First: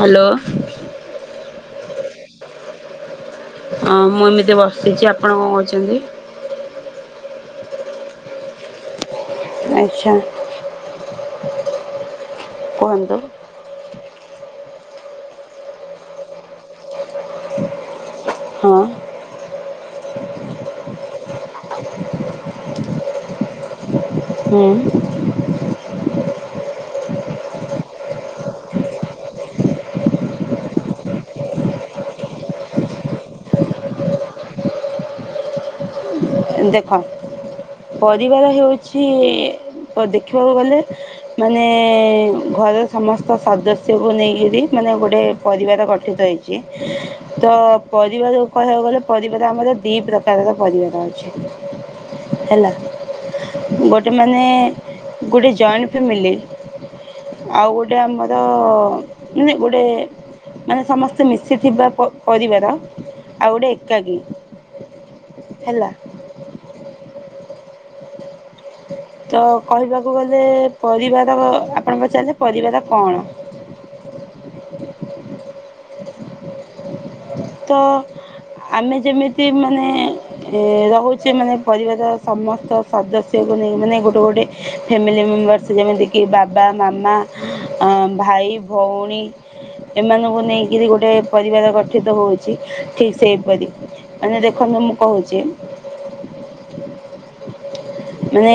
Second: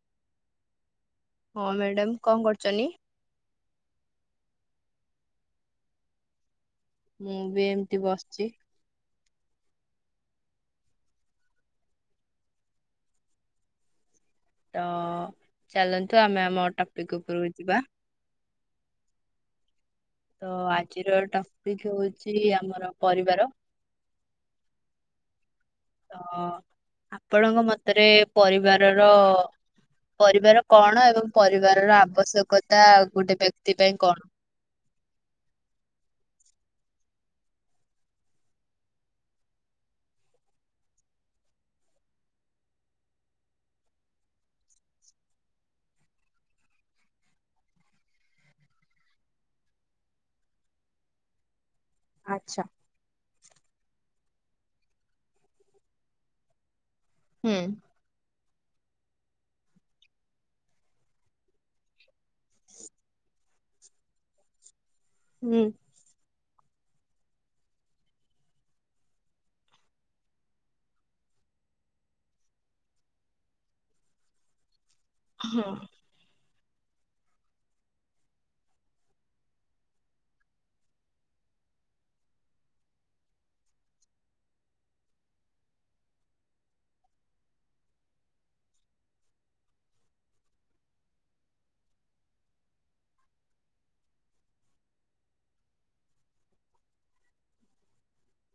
Hello. ହଁ madam କଣ କରୁଚନି? ହଁ ମୁଁ ଏମିତି ବସିଚି, ଆପଣ କଣ କରୁଛନ୍ତି? ମୁଁ ବି ଏମତି ବସିଛି। ଆଚ୍ଛା କୁହନ୍ତୁ। ତ ଚାଲନ୍ତୁ ଆମେ ଆମ ଟପିକ୍ ଉପରକୁ ଯିବା ହଁ। ତ ଆଜିର ଟପିକ୍ ହଉଚି ଆମର ପରିବାର। ହୁଁ। ତ ଆପଣଙ୍କ ମତରେ ପରିବାରର ପରିବାର କଣ ଏବଂ ପରିବାରର ଆବଶ୍ୟକତା ଗୋଟେ ବେକ୍ତି ପାଇଁ କଣ? ଦେଖ ପରିବାର ହେଉଚି କ ଦେଖିବାକୁ ଗଲେ ମାନେ ଘରର ସମସ୍ତ ସଦସ୍ୟକୁ ନେଇକିରି ମାନେ ଗୋଟେ ପରିବାର ଗଠିତ ହେଇ ଚି ତ ପରିବାର କହିବାକୁ ଗଲେ ପରିବାର ଆମର ଦି ପ୍ରକାରର ପରିବାର ଅଛି। ଆଚ୍ଛା ହେଲା। ଗୋଟେ ମାନେ ଗୋଟେ ଜଏଣ୍ଟ୍ ଫ୍ୟାମିଲି ହୁଁ ଆଉ ଗୋଟେ ଆମ ତ ମାନେ ଗୁଡେ ମାନେ ସମସ୍ତେ ମିଶିଥିବା ପ ପରିବାର ଆଉ ଗୋଟେ ଏକାକି ହୁଁ। ହେଲା। ତ କହିବାକୁ ଗଲେ ପରିବାର ଆପଣ ପଚାରିଲେ ପରିବାର କଣ। ହୁଁ। ତ ଆମେ ଯେମିତି ମାନେ ଏ ରହୁଚେ ମାନେ ପରିବାରର ସମସ୍ତ ସଦସ୍ୟକୁ ନେଇ ମାନେ ଗୋଟେ ଗୋଟେ ଫ୍ୟାମିଲି ମେମ୍ବର୍ସ ଯେମିତିକି ବାବା ମାମା ଆ ଭାଇ, ଭଉଣୀ ଏମାନଙ୍କୁ ନେଇକିରି ଗୋଟେ ପରିବାର ଗଠିତ ହଉ ଚି ଠିକ୍ ସେଇପରି ମାନେ ଦେଖନ୍ତୁ ମୁଁ କହୁଛି ମାନେ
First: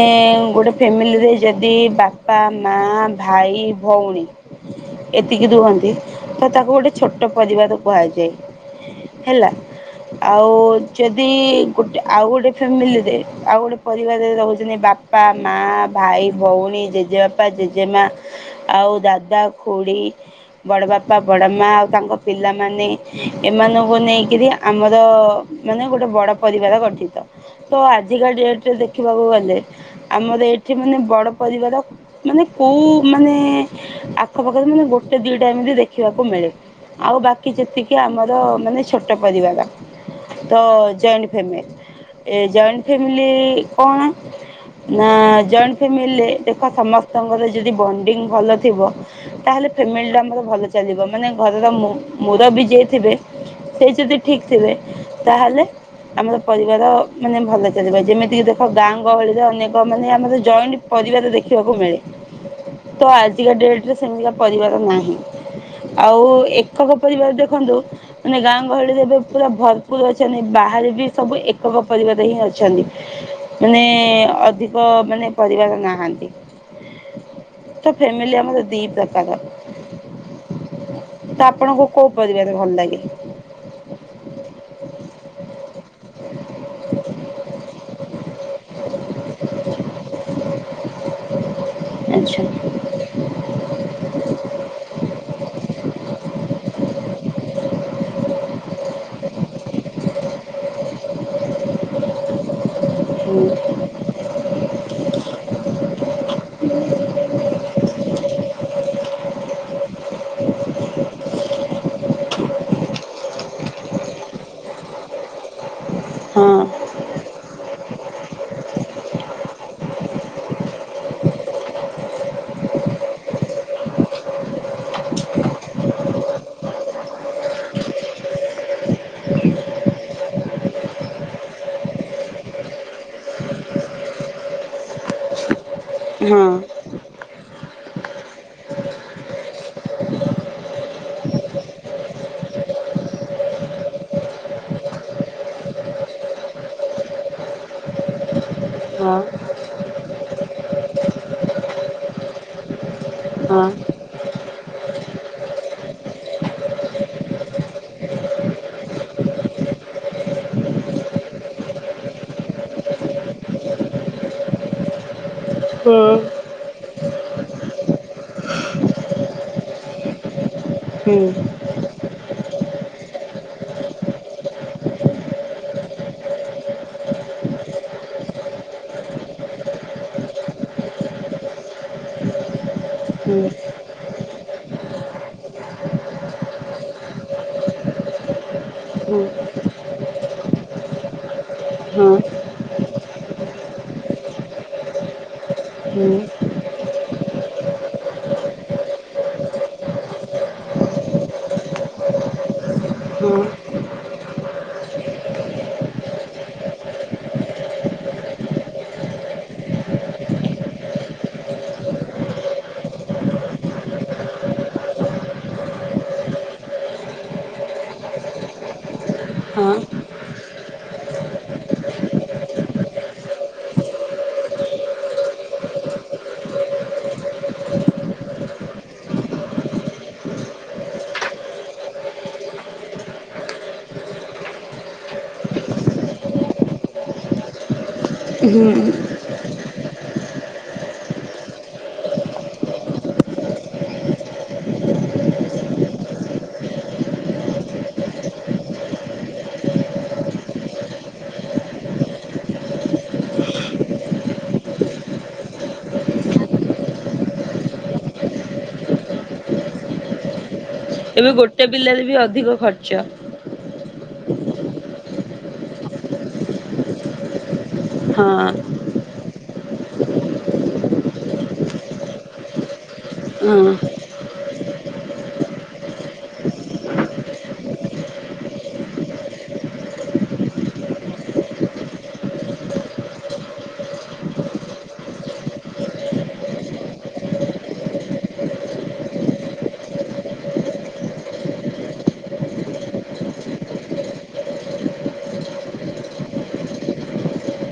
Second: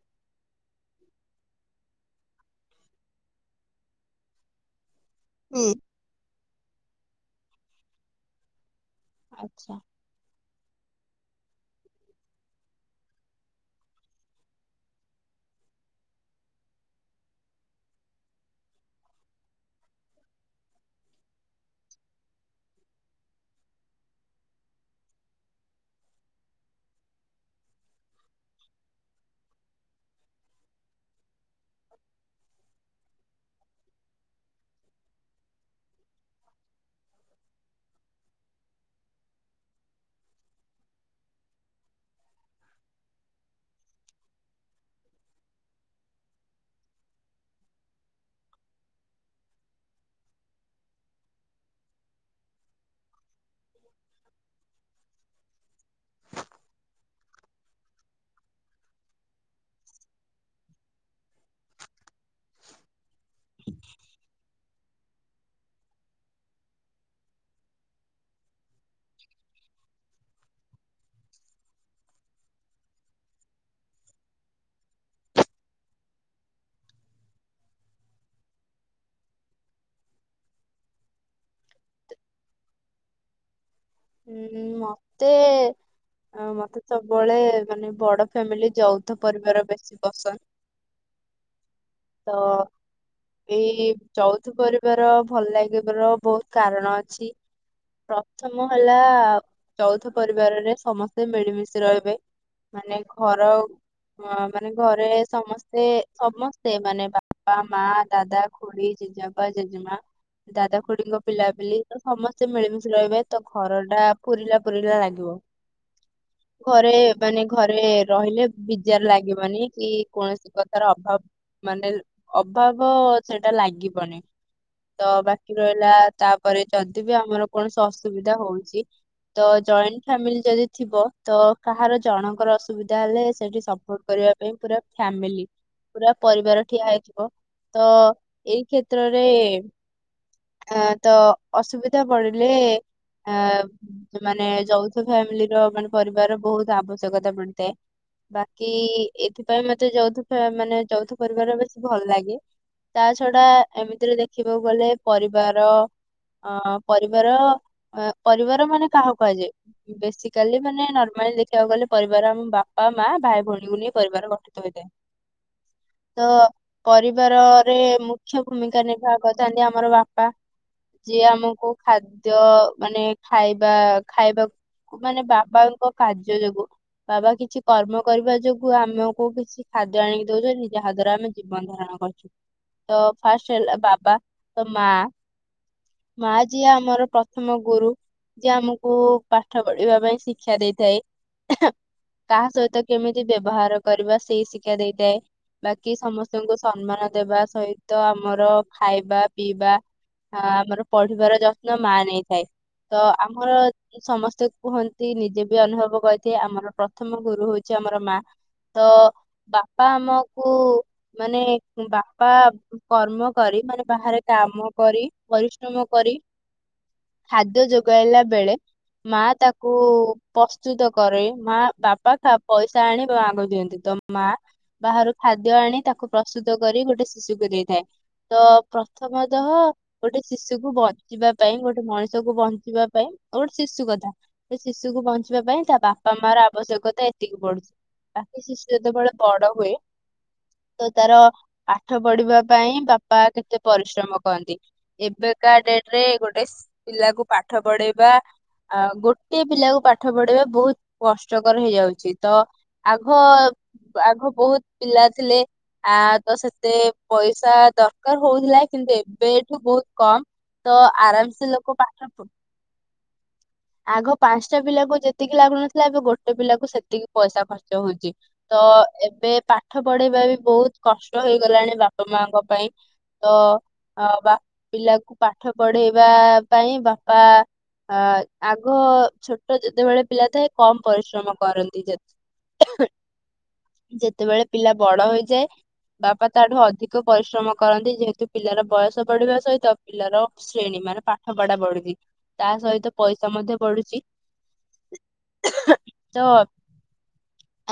ଗୋଟେ ଫ୍ୟାମିଲିରେ ଯଦି ବାପା, ମା ଭାଇ, ଭଉଣୀ ଏତିକି ହୁଁ ଦୁହନ୍ତି ତ ତାକୁ ଗୋଟେ ଛୋଟ ପରିବାର କୁହାଯାଏ। ହେଲା। ଆଚ୍ଛା ଆଉ ଯଦି ଗୁଟେ ଆଉ ଗୋଟେ ଫ୍ୟାମିଲିରେ ଆଉ ଗୋଟେ ପରିବା ରେ ରହୁଛନ୍ତି ବାପା, ମା, ଭାଇ, ଭଉଣୀ, ଜେଜେବାପା ଜେଜେ ମା। ଆଉ ଦାଦା, ଖୁଡ଼ି, ବଡ଼ ବାପା, ବଡ଼ ମା ଆଉ ତାଙ୍କ ପିଲାମାନେ। ଏମାନଙ୍କୁ ନେଇକିରି ଆମର ମାନେ ଗୋଟେ ବଡ ପରିବାର ଗଠିତ। ତ ଆଜିକା ଡେଟ୍ ରେ ଦେଖିବାକୁ ଗଲେ ଆମର ଏଇଠି ମାନେ ବଡ ପରିବାର ମାନେ କଉ ମାନେ ଆଖପାଖରେ ମାନେ ଗୋଟେ ଦିଟା ଏମିତି ଦେଖିବାକୁ ମିଳେ। ଆଉ ବାକି ଯେତିକି ଆମର ମାନେ ଛୋଟ ପରିବାର। ତ ଜଣ୍ଟେ ଫାମିଲ୍ ଏ ଜଏଣ୍ଟ୍ ଫାମିଲି କଣ? ନା ଜଏଣ୍ଟ୍ ଫ୍ୟାମିଲ୍ ରେ ଦେଖ ସମସ୍ତଙ୍କର ଯଦି ବଣ୍ଡିଙ୍ଗ୍ ଭଲ ଥିବ ତାହେଲେ ଫେମିଲ୍ ଟା ଆମର ଭଲ ଚାଲିବ ମାନେ ଘରର ମୁ ମୁରବି ଯିଏ ଥିବେ ସେଇ ଯଦି ଠିକ୍ ଥିବେ ତାହେଲେ ଆମର ପରିବାର ମାନେ ଭଲ ଚାଲିବ ଯେମିତିକି ଦେ ଖ ଗାଁ ଗହଳିରେ ଅନେକ ମାନେ ଆମର ଜଏଣ୍ଟ୍ ପରିବାର ଦେଖିବାକୁ ମିଳେ ତ ଆ ଜିକା ଡେଟ୍ ରେ ସେମିତିକା ପରିବାର ନାହିଁ ଆଉ ଏକକ ପରିବାର ଦେଖନ୍ତୁ ମାନେ ଗାଁ ଗହଳିରେ ଏବେ ପୁରା ଭର୍ପୁର୍ ଅଛନ୍ତି ବାହାରେ ବି ସବୁ ଏକକ ପରିବାର ହିଁ ଅଛନ୍ତି। ମାନେ ଅଧିକ ମାନେ ପରିବାର ନାହାନ୍ତି। ତ ଫେମିଲି ଆମ ଦି ପ୍ରକାର। ତ ଆପଣଙ୍କୁ କଉ ପରିବାର ଭଲ୍ ଲାଗେ? ହୁଁ ମତେ ମତେ ସବୁବେଳେ ମାନେ ବଡ ଫ୍ୟାମିଲି ଯୌଥ ପରିବାର ବେଶୀ ପସନ୍ଦ୍ ତ ଆଚ୍ଛା ଏଇ ଯୌଥ ପରିବାର ଭଲ୍ ଲାଗିବାର ବହୁତ୍ କାରଣ ଅଛି। ପ୍ରଥ ମ ହେଲା ଯୌଥ ପରିବାରରେ ସମସ୍ତେ ମିଳିମିଶି ରହିବେ। ମାନେ ହୁଁ ଘର ହଁ, ମାନେ ଘରେ ସମସ୍ତେ-ସମସ୍ତେ ମାନେ ବାପା, ମା, ଦାଦା ଖୁଡି, ଜେଜେଆପା, ଜେଜେମା, ଦାଦା ଖୁଡିଙ୍କ ପିଲାପିଲି ତ ସମସ୍ତେ ମିଳିମିଶି ରହିବେ। ତ ଘରଟା ପୁରିଲା-ପୁୁରିଲା ଲାଗିବ। ହଁ। ଘରେ ମାନେ ଘରେ ରହିଲେ [unintelligible] ଲାଗିବନି କି କୌଣସି କଥାର ଅଭାବ ମାନେ ଅଭାବ ସେଟା ଲାଗିବନି। ତ ବାକି ରହିଲା ତାପରେ ଯଦି ବି ଆମର କୌଣସି ଅସୁବିଧା ହଉଚି ତ ଜଏଣ୍ଟ ଫ୍ୟାମିଲି ଯଦି ଥିବ ତ କାହାର ଜଣଙ୍କର ଅସୁବିଧା ହେଲେ ସେଠି ସପୋର୍ଟ କରିବା ପାଇଁ ପୁରା ଫାମିଲି ପୁରା ହଁ ପରିବାର ଠିଆ ହେଇଥିବ, ତ ଏଇ କ୍ଷେତ୍ରରେ [unintelligible] ତ ଅସୁବିଧା ପଡିଲେ ଆ ମାନେ ଯୌଥ ଫ୍ୟାମିଲିର ମାନେ ପରିବାର ବହୁତ୍ ଆବଶ୍ୟକତା ପଡିଥାଏ। ବାକି ହଁ ଏଥିପାଇଁ ମତେ ଯୌଥ ଫ୍ୟା ମାନେ ଯୌଥ ପରିବାର ବେଶୀ ଭଲ୍ ଲାଗେ। ତା ଛଡା ହଁ। ଏମିତିରେ ଦେଖିବାକୁ ଗଲେ ପରିବାର [unintelligible] ପରିବାର [unintelligible] ପରିବାର ମାନେ କାହାକୁ କୁହାଯାଏ? ବେସିକାଲି ମାନେ ନର୍ମାଲି ଦେଖିବାକୁ ଗଲେ ପରିବାର ଆମ ବାପା, ମା, ଭାଇ, ଭଉଣୀକୁ ନେଇ ପରିବାର ଗଠନ ତ ହୁଁ ପରିବାରରେ ମୁଖ୍ୟ ଭୂମିକା ନିର୍ବାହ କରିଥାନ୍ତି ଆମର ବାପା। ଯିଏ ଆମକୁ ଖାଦ୍ୟ ମାନେ ଖାଇବା ଖାଇବାକୁ ମାନେ ବାବାଙ୍କ କାର୍ଯ୍ୟ ଯୋଗୁ ବାବା କିଛି କର୍ମ କରିବା ଯୋଗୁ ଆମକୁ କିଛି ଖାଦ୍ୟ ଆଣିକି ଦଉଚନ୍ତି, ଯାହା ଦ୍ୱାରା ଆମେ ଜୀବନ ଧାରଣ କରୁଚୁ। ତ ହୁଁ ଫାଷ୍ଟ ହେଲା ବାବା, ତ ମା-ମା ଯିଏ ଆମର ପ୍ର ଥମ ଗୁରୁ ଯିଏ ଆମକୁ ହୁଁ ପାଠ ପଢିବା ପାଇଁ ଶିକ୍ଷା ଦେଇଥାଏ। ହଁ କାହା ସହିତ କେମିତି ବ୍ୟବହାର କରିବା ସେଇ ଶିକ୍ଷା ଦେଇଥାଏ। ବାକି ହୁଁ ସମସ୍ତଙ୍କୁ ସମ୍ମାନ ଦେବା ସହିତ ଆମର ଖାଇବା ପିଇବା [unintelligible] ଆମର ପଢିବାର ଯତ୍ନ ମା ନେଇଥାଏ, ତ ହଁ। ଆମର ସମସ୍ତେ କୁହନ୍ତି ନିଜେ ବି ଅନୁଭବ କରିଚି ଆମର ପ୍ରଥମ ଗୁରୁ ହଉଚି ଆମର ମା। ତ ବାପା ଆମକୁ ମାନେ ବାପା କର୍ମ କରି ମାନେ ବାହାରେ କାମ କରି ପରିଶ୍ରମ କରି ଖାଦ୍ୟ ଯୋଗାଇଲା ବେଳେ ମା ହଁ ତାକୁ ପସ୍ତୁତ କରେ, ମା ବାପା ତା ପଇସା ଆଣି ମାକୁ ଦିଅନ୍ତି ତ ମା ବାହାରୁ ଖାଦ୍ୟ ଆଣି ତାକୁ ପ୍ରସ୍ତୁତ କରି ଗୋଟେ ଶିଶୁକୁ ଦେଇଥାଏ। ତ ପ୍ରଥମଦଃ ଗୋଟେ ଶିଶୁକୁ ବଞ୍ଚିବା ପାଇଁ ଗୋ ଗୋଟେ ମଣିଷ କୁ ବଞ୍ଚିବା ପାଇଁ ଆଉ ଗୋଟେ ଶିଶୁ କଥା ସେ ଶିଶୁକୁ ବଞ୍ଚିବା ପାଇଁ ତା ବାପା ମା ର ଆବଶ୍ୟକତା ଏତିକି ପଡୁଚି, ବାକି ଶିଶୁ ହୁଁ ଯେତେବେଳେ ବଡ ହୁଏ ତ ତାର ପାଠ ପଢିବା ପାଇଁ ବାପା କେତେ ପରିଶ୍ରମ କରନ୍ତି। ଏବେକା ଡେଟ୍ ରେ ଗୋଟେ ପିଲାକୁ ପାଠ ପଢେଇବା ଆ ଗୋଟିଏ ପିଲାକୁ ପାଠ ପଢେଇବା ବହୁତ୍ କଷ୍ଟକର ହେଇଯାଉଚି, ତ ଆଘ-ଆଘ ବହୁତ୍ ପିଲା ଥିଲେ। ଆ ତ ସେତେ ପଇସା ଦରକାର୍ ହଉଥିଲା କିନ୍ତୁ ଏବେଠୁ ବହୁତ୍ କମ୍ ତ ଆରାମସେ ଲୋ ପିଲାବେଳେ ବି ଅଧିକ ଖର୍ଚ୍ଚ। ଆଘ ପାଞ୍ଚଟା ପିଲାକୁ ଯେତିକି ଲାଗୁନଥିଲା ଏବେ ଗୋଟେ ପିଲାକୁ ସେତିକି ପଇସା ଖର୍ଚ୍ଚ ହଉଛି ହଁ ତ ଏବେ ପାଠ ପଢେଇବା ବି ବହୁତ୍ କଷ୍ଟ ହେଇଗଲାଣି ବାପା ମାଙ୍କ ପାଇଁ। ହଁ ତ ବା ପିଲାକୁ ପାଠ ପଢେଇବା ପାଇଁ ବାପା ଆ ଆଗ ଛୋଟ ଯେତେବେଳେ ପିଲା ଥାଏ କମ୍ ପରିଶ୍ରମ କରନ୍ତି ଯେତ ଯେତେବେଳେ ପିଲା ବଡ଼ ହେଇଯାଏ ବାପା ତା ଠୁ ଅଧିକ ପରିଶ୍ରମ କରନ୍ତି ଯେହେତୁ ପିଲାର ବୟସ ବଢିବା ସହିତ ପିଲାର ଶ୍ରେଣୀ ମାନେ ପାଠ ପଢ଼ା ବଢୁଛି ତା ସହିତ ପଇସା ମଧ୍ୟ ବଢୁଛି। ତ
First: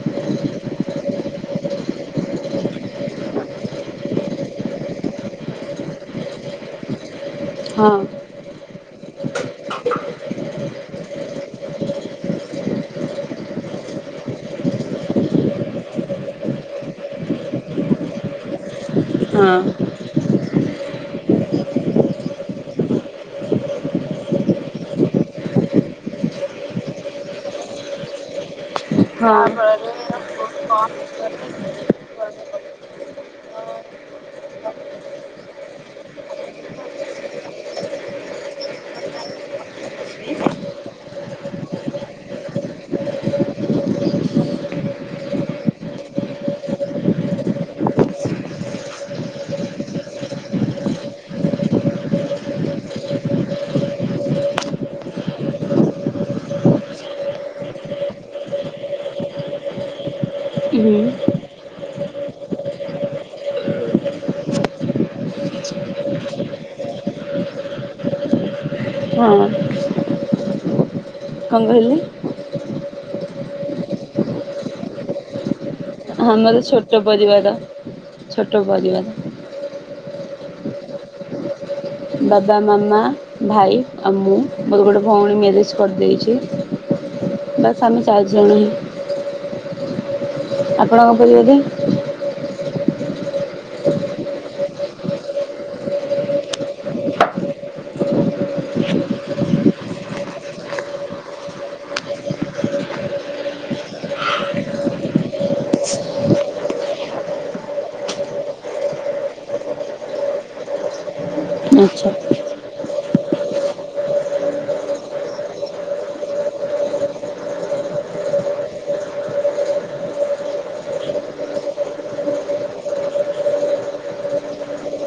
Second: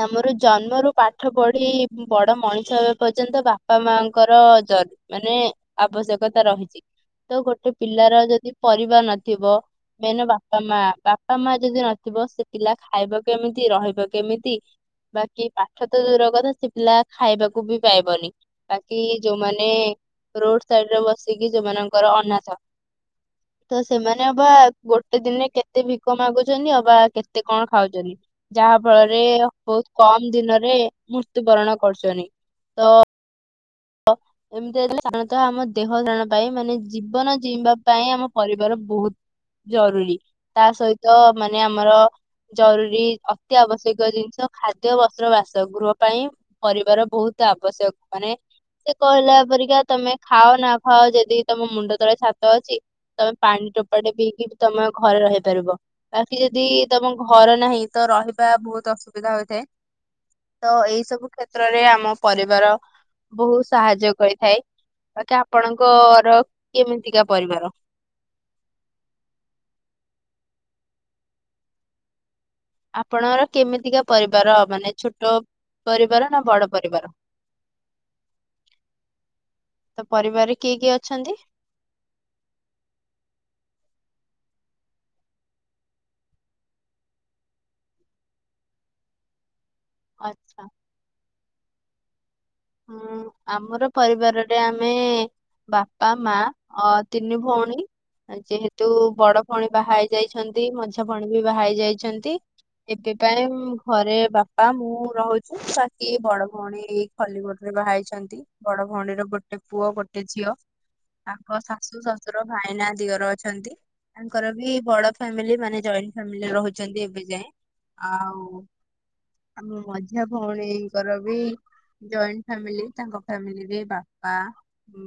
ଆମର ଜନ୍ମରୁୁ ପାଠ ପଢି ବଡ ମଣିଷ ହେବା ପର୍ଯ୍ୟନ୍ତ ବାପା ମାଙ୍କର ଜ ମାନେ ଆବଶ୍ୟକତା ରହିଛି ତ ଗୋଟେ ହଁ ପିଲାର ଯଦି ପରିବାର ନଥିବ ମେନ୍ ବାପା ମା ବାପା ମା ଯଦି ନଥିବ ସେ ପିଲା ଖାଇବ କେମିତି ରହିବ କେମିତି ବାକି ପାଠ ତ ଦୂର କଥା ସେ ପିଲା ଖାଇବାକୁ ବି ପାଇବନି। ବାକି ଯୋଉମାନେ ହଁ। ରୋଡ ସାଇଡ଼ରେ ବସିକି ଯୋଉମାନଙ୍କର ଅନାଥ ତ ସେମାନେ ଅବା ଗୋଟେ ଦିନରେ କେତେ ଭିକ ମାଗୁଛନ୍ତି ଅବା କେତେ କଣ ଖାଉଛନ୍ତି। ଯାହା ଫଳରେ ହଁ ହୁଁ ବହୁତ୍ କମ ଦିନରେ ମୃତ୍ୟୁବରଣ କରୁଛନ୍ତି ତ ଅ ଏମିତି ହେଇଥିଲେ ସାଧାରଣତଃ ଆମ ଦେହ ଧାରଣ ପାଇଁ ମାନେ ଜୀବନ ଜିଇବା ପାଇଁ ଆମ ପରିବାର ବହୁତ୍ ଜରୁରୀ ତା ସହିତ ମାନେ ଆମର ଜରୁରୀ ଅତି ଆବଶ୍ୟକ ଜିନିଷ ଖାଦ୍ୟ, ବସ୍ତ୍ର, ବାସ ଗୃହ ପାଇଁ ପରିବାର ବହୁତ୍ ଆବଶ୍ୟକ ମାନେ କେ କହିଲା ପରିକା ତମେ ଖାଅ ନା ଖାଅ ଯଦି ତମ ମୁଣ୍ଡ ତଳେ ଛାତ ଅଛି ତମେ ପାଣି ଟୋପାଟେ ପିଇକି ବି ତମ ଘରେ ରହିପାରିବ। ବାକି ଯଦି ତମ ଘର ନାହିଁ ତ ରହିବା ବହୁତ୍ ଅସୁବିଧା ହୋଇଥାଏ। ତ ଏଇ ସବୁ କ୍ଷେତ୍ରରେ ଆମ ପରିବାର ବହୁତ୍ ସାହାଯ୍ୟ କରିଥାଏ ବାକି ଆପଣଙ୍କର କେମିତିକା ପରିବାର? ହଁ। କଣ କହିଲେ? ଆପଣର କେମିତିକା ପରିବାର ମାନେ ଛୋଟ? ପରିବାର ନା ଆମର ବଡ ଛୋଟ ପରିବାର ଛୋଟ ପରିବାର। ତ ପରିବାରରେ କିଏ କିଏ ଅଛନ୍ତି? ବାବା ମାମା ଭାଇ ଆଉ ମୁଁ ମୋର ଗୋଟେ ଭଉଣୀ ମ୍ୟାରେଜ କରିଦେଇଛି। ବାସ୍ ଆମେ ଚାରିଜଣ ହିଁ। ଆଚ୍ଛା। ଆପଣଙ୍କ [unintelligible] ହୁଁ ଆମର ପରିବାରରେ ଆମେ ବାପା ମା ଅ ତିନି ଭଉଣୀ ଯେହେତୁ ବଡ ଭଉଣୀ ବାହାହେଇ ଯାଇଛନ୍ତି ମଝା ଭଉଣୀ ବି ବାହାହେଇ ଯାଇଛନ୍ତି। ଏବେ ପାଇଁ ଘରେ ବାପା ମୁଁ ରହୁଛିୁ ବାକି ବଡ ଭଉଣୀ ଖଲିକୋଟ ରେ ବାହାଇଛନ୍ତି ବଡ ଭଉଣୀର ଗୋଟେ ପୁଅ ଗୋଟେ ଝିଅ ତାଙ୍କ ଶାଶୁ ଆଚ୍ଛା ଶଶୁର ଭାଇନା ଦିଅର ଅଛନ୍ତି। ତାଙ୍କର ବି ବଡ ଫ୍ୟାମିଲି ମାନେ ଜଏଣ୍ଟ ଫ୍ୟାମିଲି ରହୁଚନ୍ତି ଏବେ ଯାଏଁ। ଆଉ ଆମ ମଝିଆ ଭଉଣୀଙ୍କର ବି। ଜଏଣ୍ଟ ଫାମିଲି ତାଙ୍କ ଫ୍ୟାମିଲିରେ ବାପା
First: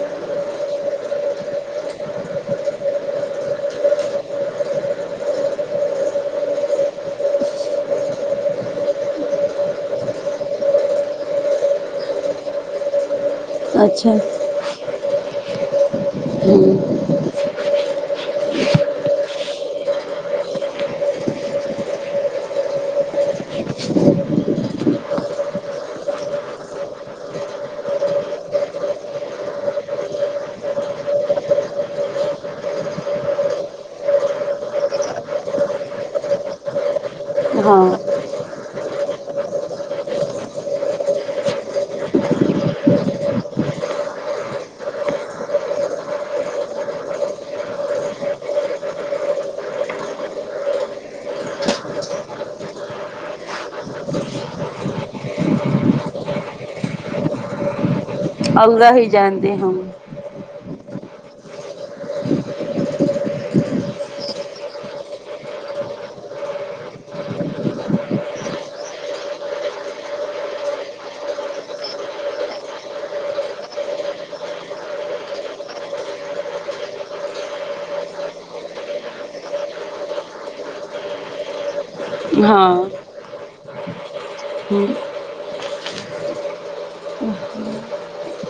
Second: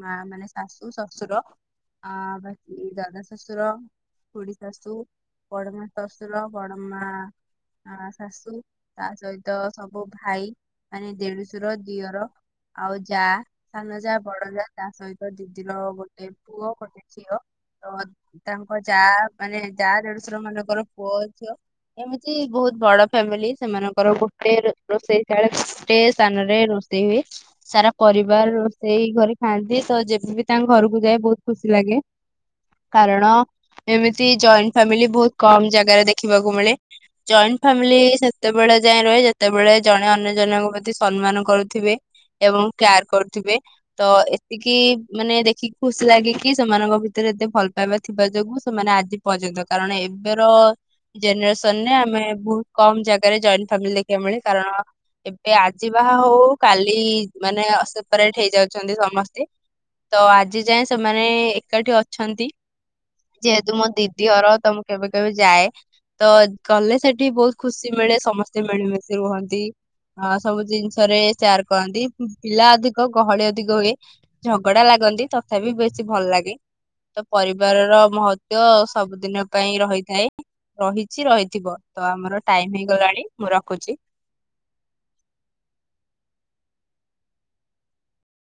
ମା ମାନେ ଶାଶୁ ଶଶୁର। ଆ ବାଏ ଦାଦା ଶଶୁର। ଖୁଢୀ ଶାଶୁ ବଡମା ଶଶୁର ବଡ ମା। ଆ ଶାଶୁ ତା ସହିତ ସବୁ ଭାଇ ମାନେ ଦେଢ ଶଶୁର ଦିଅର ଆଉ ଯା ସାନ ଆଚ୍ଛା। ଯା ବଡ ଯା ତା ସହିତ ଦିଦିର ଗୋଟେ। ହୁଁ ପୁଅ ଗୋଟେ ଝିଅ। ତ ତାଙ୍କ ଯା ମାନେ ଯା ଦେଢଶୁର ମାନଙ୍କର ପୁଅ ଝିଅ। ଏମିତି ବହୁତ ବଡ ଫ୍ୟାମିଲି ସେମାନଙ୍କର ଗୋଟେ ରୋଷେଇ ଶାଳେ ଗୋଟେ। ସ୍ଥାନରେ ରୋଷେଇ ହୁଏ। ସାରା ପରିବାର ସେଇ ଘରେ ଖାଆନ୍ତି ତ ଯେବେବି ତାଙ୍କ ଘରକୁ ଯାଏ ବହୁତ୍ ଖୁସି ଲାଗେ। କାରଣ ଏମିତି ଜଏଣ୍ଟ ଫାମିଲି ବହୁତ କମ ଜାଗାରେ ଦେଖିବାକୁ ମିଳେ। ଜଏଣ୍ଟ୍ ହଁ ଫ୍ୟାମିଲି ସେତେବେଳେ ଯାଇଏଁ ରହେ ଯେତେବେଳେ ଜଣେ ଅନ୍ୟ ଜଣଙ୍କୁ ପ୍ର କି ସମ୍ମାନ କରୁଥୁବେ ଏବଂ କ୍ୟାୟାର୍ କରୁଥୁବେ। ତ ଏତିକି ମାନେ ଦେଖିକି ଖୁସି ଲାଗେ କିି ସେମାନଙ୍କ ଭିତରେ ଏତେ ଭଲ ପାଇବା ଥିବା ଯୋଗୁଁ ସେମାନେ ଆଜି ପର୍ଯ୍ୟନ୍ତ କାରଣ ଏବେର ଜେନେରେସନରେ ଆମେ ବହୁତ୍ କମ୍ ଜାଗାରେ ଜଏଣ୍ଟ୍ ଫାମିଲି ଦେଖିବାକୁ ମିଳେ କାରଣ। ଏ ଆଜି ବାହାହଉ ହଉ କାଲି ମାନେ ଅ ସେପାରେଟ୍ ହେଇ ଅଲଗା ଯାଉଛନ୍ତି ସମସ୍ତେ। ହେଇଯାଆନ୍ତି ହଁ ତ ଆଜି ଯାଏଁ ସେମାନେ ଏକାଠି ଅଛନ୍ତି। ଯେହେତୁ ମୋ ଦିଦି ହର ତ ମୁଁ କେବେ କେବେ ଯାଏ। ତ ଗଲେ ସେଠି ବହୁତ ଖୁସି ମିଳେ ସମସ୍ତେ ମିଳିମିଶି ରୁହନ୍ତି। ଅଁ ସବୁ ଜିନିଷରେ ସେୟାର କରନ୍ତି ପିଲା ଅଧିକ ଗହଳି ଅଧିକ ହୁଏ। ଝଗଡା ଲାଗନ୍ତି ତଥାପି ବେଶୀ ଭଲ ଲାଗେ। ତ ପରିବାରର ମହତ୍ୱ ସବୁଦିନ ପାଇଁ ରହିଥାଏ। ରହିଚି ରହିଥିବ ତ ଆମର ହଁ। ଟାଇମ୍ ହେଇଗଲାଣି ମୁଁ ରଖୁଛି। ହୁଁ